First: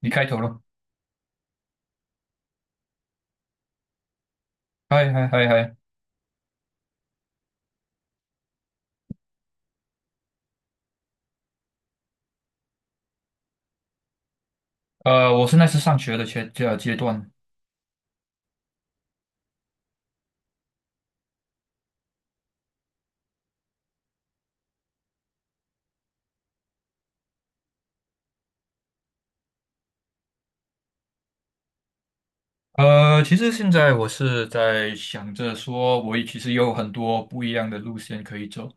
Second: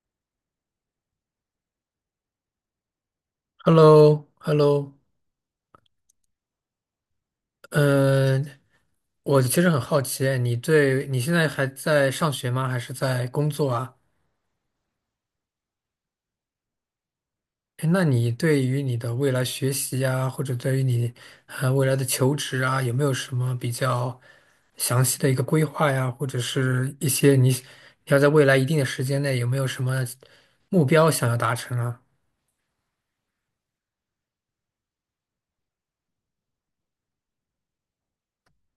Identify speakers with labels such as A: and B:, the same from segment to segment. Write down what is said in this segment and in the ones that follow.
A: 你开头了，
B: h e l l o h e l l o
A: 嗨嗨嗨嗨。
B: 嗯，我其实很好奇，你现在还在上学吗？还是在工作啊？
A: 我现在是那时上学的阶段，
B: 诶那你对于你的未来学习啊，或者对于你未来的求职啊，有没有什么比较详细的一个规划呀？或者是一些你要在未来一定的时间内有没有什么目标想要达成啊？
A: 其实现在我是在想着说，我也其实有很多不一样的路线可以走。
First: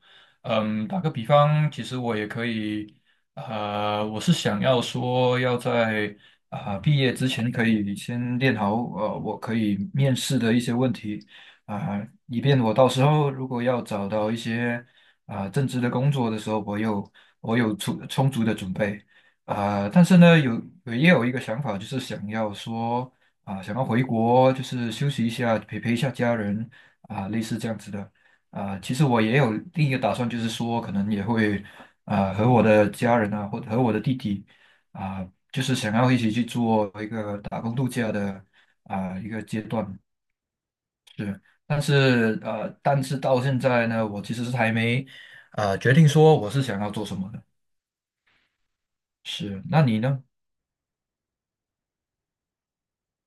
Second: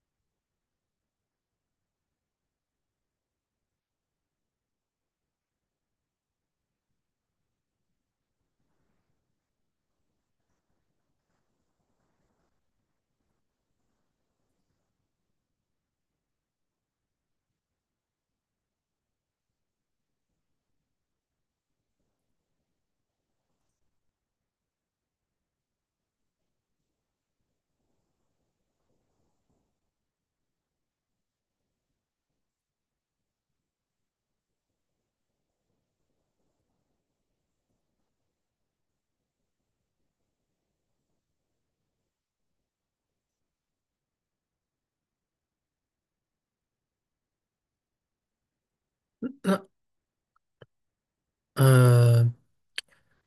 A: 嗯，打个比方，其实我也可以。我是想要说要在啊、毕业之前可以先练好。我可以面试的一些问题啊、以便我到时候如果要找到一些啊、正职的工作的时候，我有充足的准备。啊、但是呢，有也有一个想法，就是想要说。啊，想要回国就是休息一下，陪陪一下家人啊，类似这样子的啊。其实我也有另一个打算，就是说可能也会啊和我的家人啊，或者和我的弟弟啊，就是想要一起去做一个打工度假的啊一个阶段是。但是到现在呢，我其实是还没决定说我是想要做什么的。是，那你呢？
B: 嗯，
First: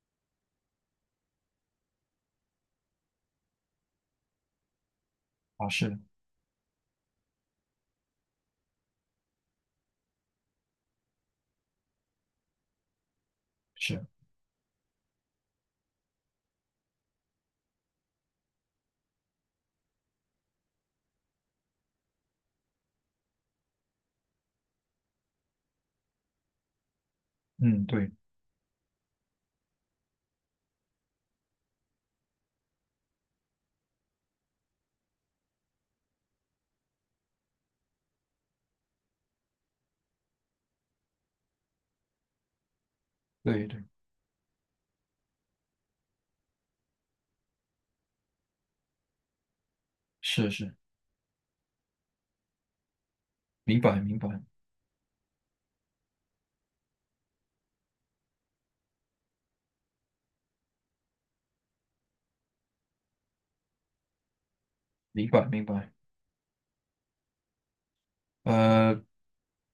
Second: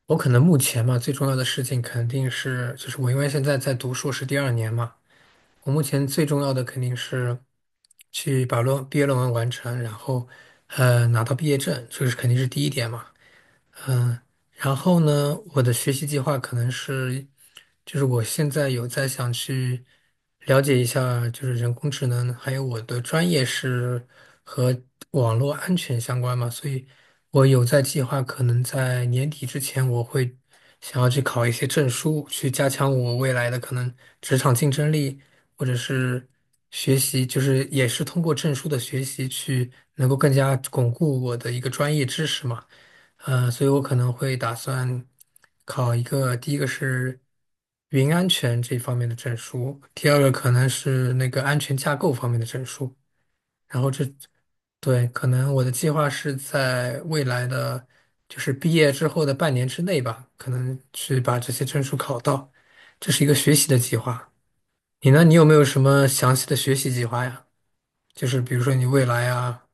B: 我可能目前嘛，最重要的事情肯定是，就是我因为现在在读硕士第二年嘛。
A: 啊，
B: 我目
A: 是
B: 前最重要的肯定是去把毕业论文完成，然后拿到毕业证，这个是肯定是第一点嘛。
A: 是，
B: 然后呢，我的学习计划可能是，就是我现在有在想去了解一下，就是人工智能，还有我的专业是和网络安全相关嘛，所以我有在
A: 嗯，
B: 计
A: 对
B: 划，可能在年底之前，我会想要去考一些证书，去加强我未来的可能职场竞争力，或者是学习，就是也是通过证书的学习去能够更加巩固我的一个专业知识嘛。所
A: 对
B: 以我
A: 对，
B: 可能会打算考一个，第一个是云安全这方面的证书，第二个
A: 是
B: 可能
A: 是，
B: 是那个安全架构方面的证书。
A: 明
B: 然后
A: 白明白
B: 对，可能我的计划是在未来的，就是毕业之后的半年之内吧，可能去把这些证书考到。这是一个学习的计划。你呢？
A: 明
B: 你有
A: 白
B: 没有
A: 明
B: 什
A: 白。
B: 么详细的学习计划呀？就是比如说你
A: 呃
B: 未来啊，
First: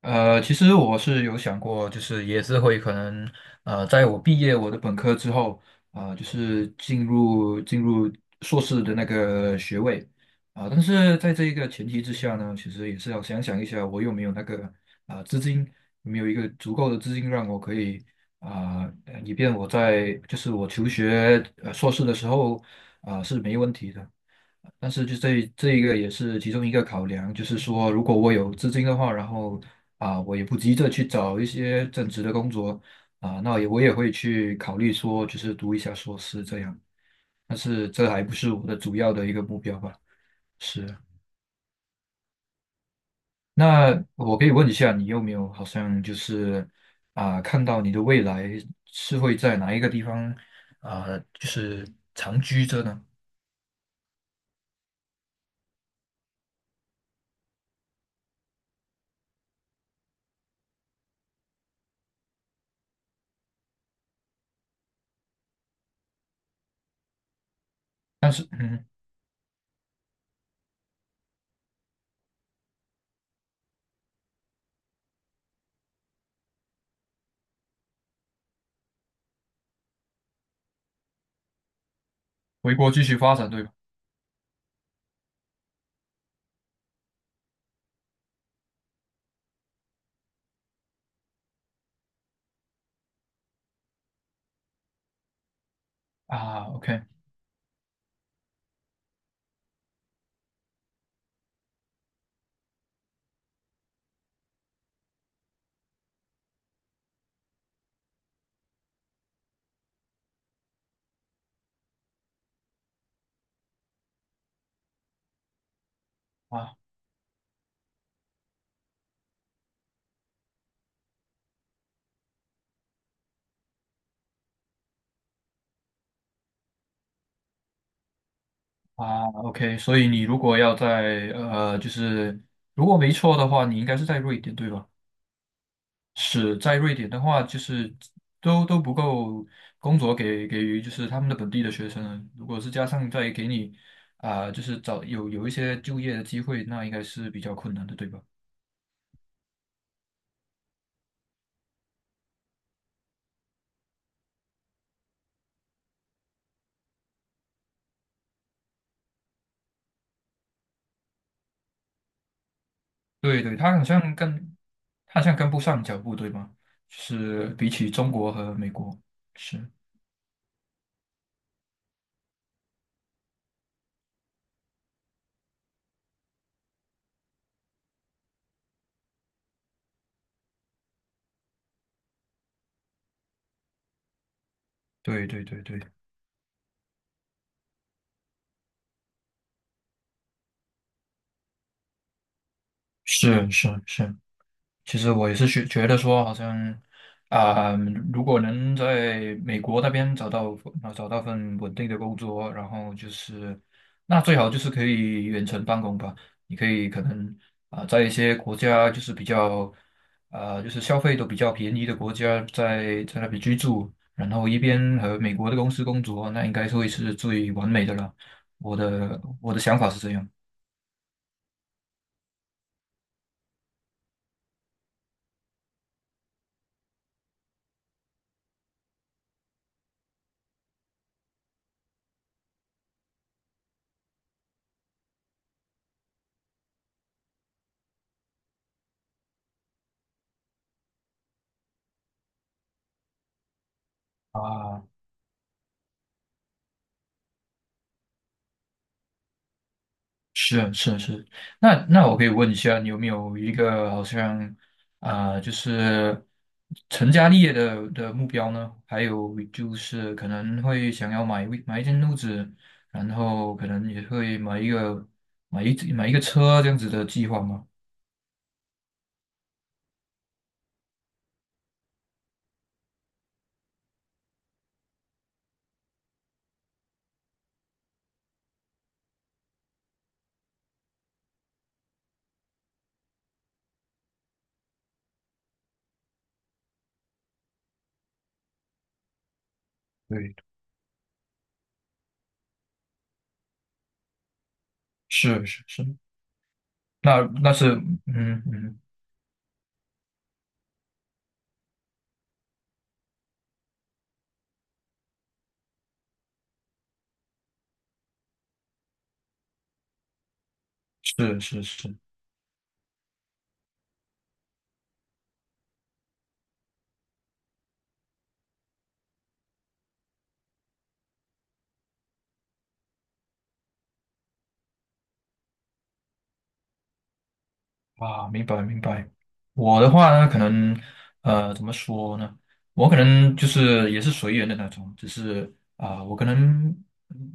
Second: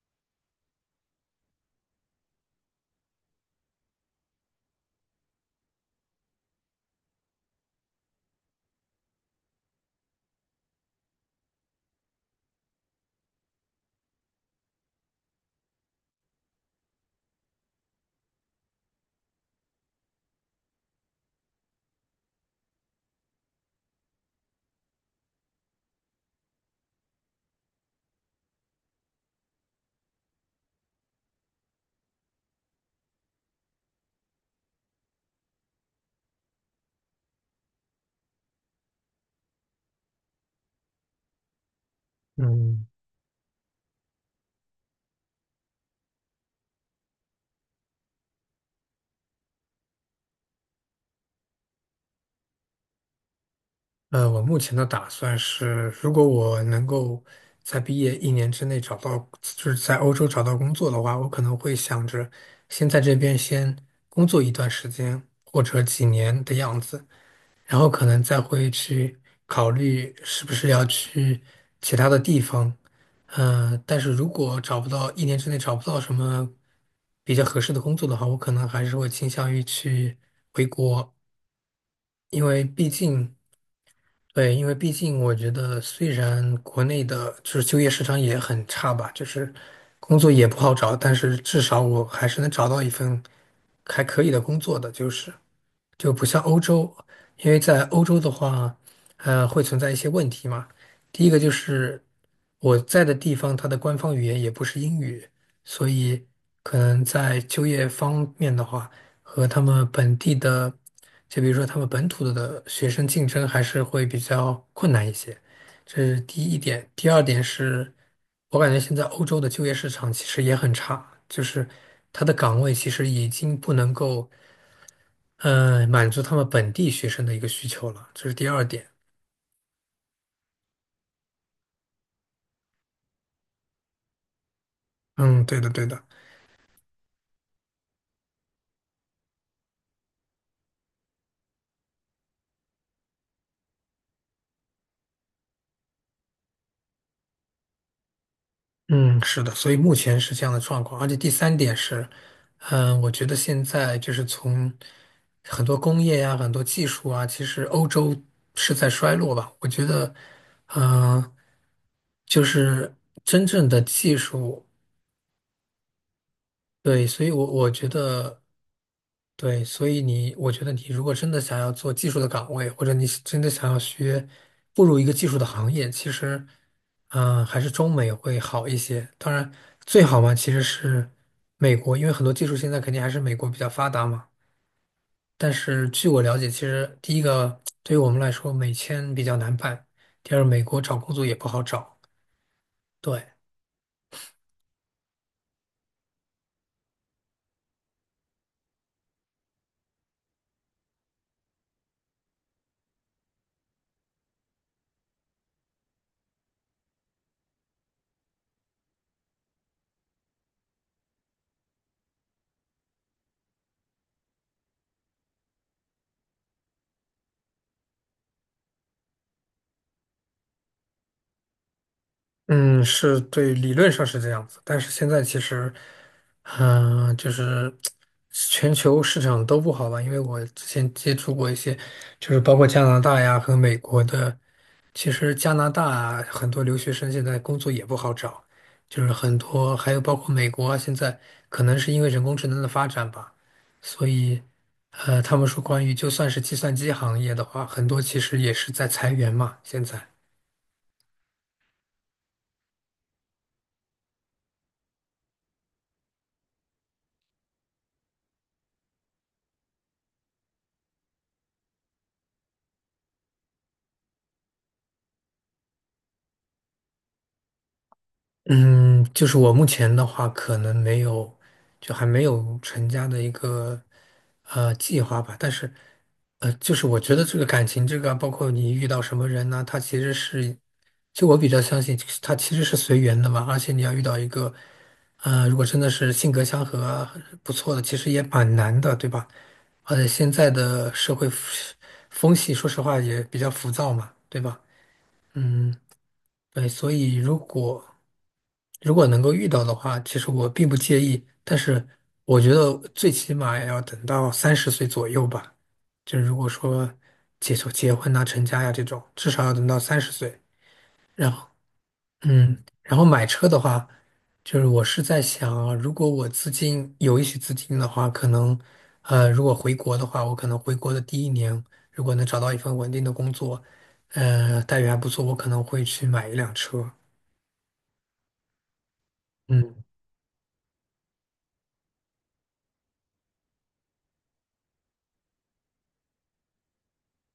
A: 其实我是有想过，就是也是会可能。在我毕业我的本科之后，啊、就是进入硕士的那个学位，啊、但是在这一个前提之下呢，其实也是要想想一下，我有没有那个啊、资金，有没有一个足够的资金让我可以啊、以便我在就是我求学硕士的时候啊、是没问题的。但是就这一个也是其中一个考量，就是说，如果我有资金的话，然后啊，我也不急着去找一些正职的工作啊，我也会去考虑说，就是读一下硕士这样。但是这还不是我的主要的一个目标吧？是。
B: 嗯。
A: 那我可以问一下，你有没有好像就是啊，看到你的未来是会在哪一个地方啊，就是长居着呢？
B: 我目前的打算是，如果我能够在毕业一年之内找到，就是在欧洲找到工作的话，我可能会想着先在这边先工作一段时间，或者几年的样子，然后可能
A: 但
B: 再
A: 是
B: 会
A: 嗯，
B: 去考虑是不是要去其他的地方。但是如果找不到，一年之内找不到什么比较合适的工作的话，我可能还是会倾向于去回国，因为
A: 回
B: 毕
A: 国继续发
B: 竟。
A: 展，对吧？
B: 对，因为毕竟我觉得，虽然国内的就是就业市场也很差吧，就是工作也不好找，但是至少我还是能找到一份还可以的工作的，就是就不像欧
A: 啊
B: 洲，
A: ，OK。
B: 因为在欧洲的话，会存在一些问题嘛。第一个就是我在的地方，它的官方语言也不是英语，所以可能在就业方面的话。和他们本地的，就比如说他们本土的学生竞争还是会比较困难一些，这是第一
A: 啊。
B: 点。第二点是，我感觉现在欧洲的就业市场其实也很差，就是他的岗位其实已经不能够，满足他们本地学生的一个需求了，这是第二点。
A: 啊，OK，所以你如果要在就是如果没错的话，你应该是在瑞典对吧？
B: 嗯，对的，对的。
A: 是在瑞典的话，就是都不够工作给予就是他们的本地的学生。如果是加上再给你啊、就是找有一些就业的机会，那应该是比较困难的对吧？
B: 嗯，是的，所以目前是这样的状况，而且第三点是，嗯，我觉得现在就是从很多工业呀、很多技术啊，其实欧洲是在衰落吧。我觉得，嗯、就是
A: 对
B: 真
A: 对，
B: 正
A: 他
B: 的
A: 好像
B: 技
A: 跟
B: 术，
A: 他好像跟不上脚步对吗？就
B: 对，所以我
A: 是
B: 我
A: 比
B: 觉
A: 起中国
B: 得。
A: 和美国，是，
B: 对，所以你，我觉得你如果真的想要做技术的岗位，或者你是真的想要学步入一个技术的行业，其实，嗯、还是中美会好一些。当然，最好嘛，其实是美国，因为很多技术现在肯定还是美国比较发达嘛。
A: 对对
B: 但
A: 对对，
B: 是据我了解，其实第一个对于我们来说，美签比较难办，第二，美国找工作也不好找。对。
A: 是是是。其实我也是觉得说，好像啊、如果能在美国那边找到份稳定的工作，然后就是那最好就是可以远程办公吧。你可以可能啊、在一些国家就是比较啊、就是消费都比较便宜的国家在那边居住，然后一边和美国的公司工作，那应该是会是最完美的了。我的想法是这样
B: 嗯，是对，理论上是这样子，但是现在其实，嗯、就是全球市场都不好吧？因为我之前接触过一些，就是包括加拿大呀和美国的，其实加拿大啊很多留学生现在工作也不好找，就是很多，还有包括美国啊，现在可能是因为人工智能的发展吧，所以，
A: 啊。
B: 他们说关于就算是计算机行业的话，很多其实也是在裁员嘛，现在。
A: 是是是，那我可以问一下，你有没有一个好像啊、就是成家立业的目标呢？还有就是可能会想要买一间屋子，然后可能也会买一个车这样子的计划吗？
B: 嗯，就是我目前的话，可能没有，就还没有成家的一个计划吧。但是，就是我觉得这个感情，这个啊包括你遇到什么人呢、他其实是，就我比较相信，他其实是随缘的嘛。而且你要遇到一个，如果真的是性格相合啊不错的，其实也蛮难的，对吧？而且现
A: 对，
B: 在的社会风气，说实话也比较浮躁嘛，对吧？
A: 是是
B: 嗯，
A: 是，
B: 对，所以
A: 那
B: 如
A: 那是
B: 果
A: 嗯嗯
B: 如果能够遇到的话，其实我并不介意，但是我觉得最起码也要等到三十岁左右吧。就如果说就结婚呐、成家呀、这种，至少要等到三十岁。然
A: 是
B: 后，
A: 是是，
B: 嗯，然后买车的话，就是我是在想啊，如果我资金有一些资金的话，可能，如果回国的话，我可能回国的第一年，如果能找到一份稳定的工作，待遇还不错，我可能会去买一辆车。
A: 啊，明白明白。
B: 嗯。
A: 我的话呢，可能，怎么说呢？我可能就是也是随缘的那种，只是啊、我可能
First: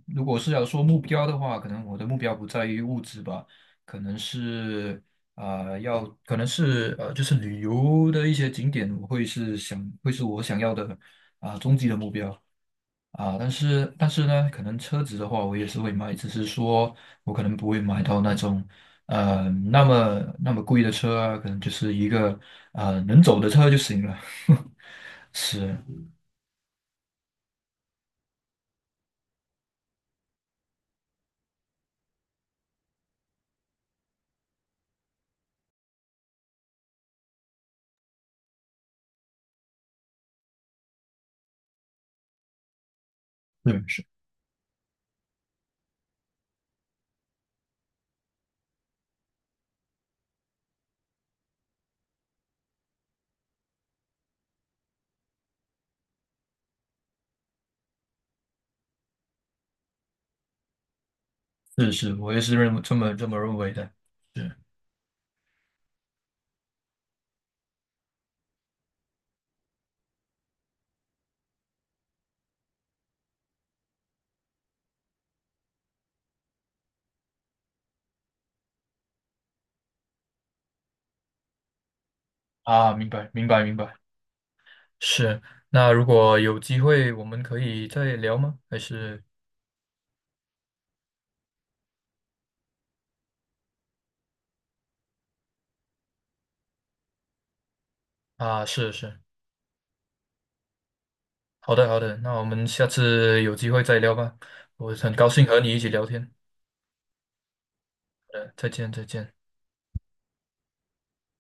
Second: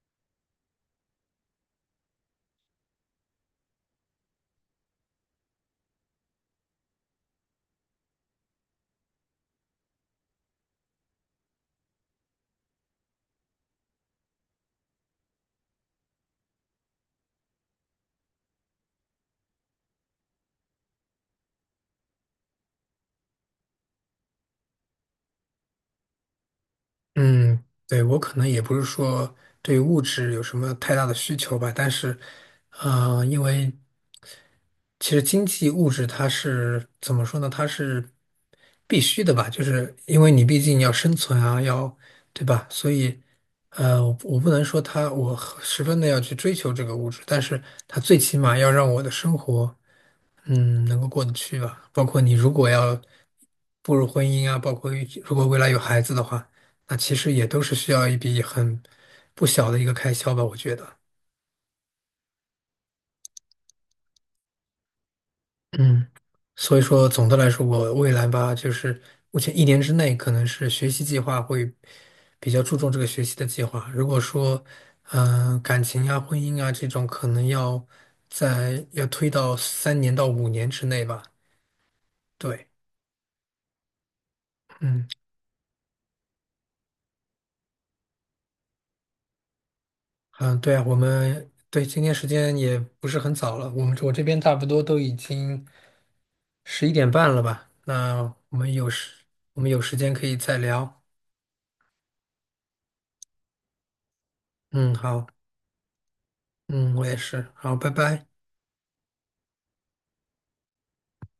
A: 如果是要说目标的话，可能我的目标不在于物质吧，可能是啊，要可能是呃，就是旅游的一些景点，我会是想会是我想要的啊、终极的目标。啊，但是呢，可能车子的话，我也是会买，只是说我可能不会买到那种那么贵的车啊，可能就是一个能走的车就行了。是，
B: 嗯，对，我可能也不是说对物质有什么太大的需求吧，但是，因为其实经济物质它是怎么说呢？它是必须的吧，就是因为你毕竟要生存啊，要，对吧？所以，
A: 是
B: 呃，
A: 是
B: 我我不能说它，我十分的要去追求这个物质，但是它最起码要让我的生活。嗯，能够过得去吧。包括你如果要步入婚姻啊，包括如果未来有孩子的话，那其实也都是需要一笔很不小的一个开销吧，我觉得。
A: 是是，我也是认为这么认为的。是
B: 嗯，所以说总的来说，我未来吧，就是目前一年之内，可能是学习计划会比较注重这个学习的计划。如果说，嗯、感情啊、婚姻啊这种，可能要在要推到3年到5年之内吧。对，
A: 啊，明白明白明白。
B: 嗯。
A: 是，那如果有机会，我们可以再聊吗？还是
B: 嗯，对啊，我们对今天时间也不是很早了，我们我这边差不多都已经11:30了吧？那
A: 啊，是是，
B: 我们有时间可以再聊。
A: 好的好的，那我们下次有机会再聊吧。我
B: 嗯，
A: 很
B: 好，
A: 高兴和你一起聊天。
B: 嗯，我也是，好，拜拜。
A: 再见再见。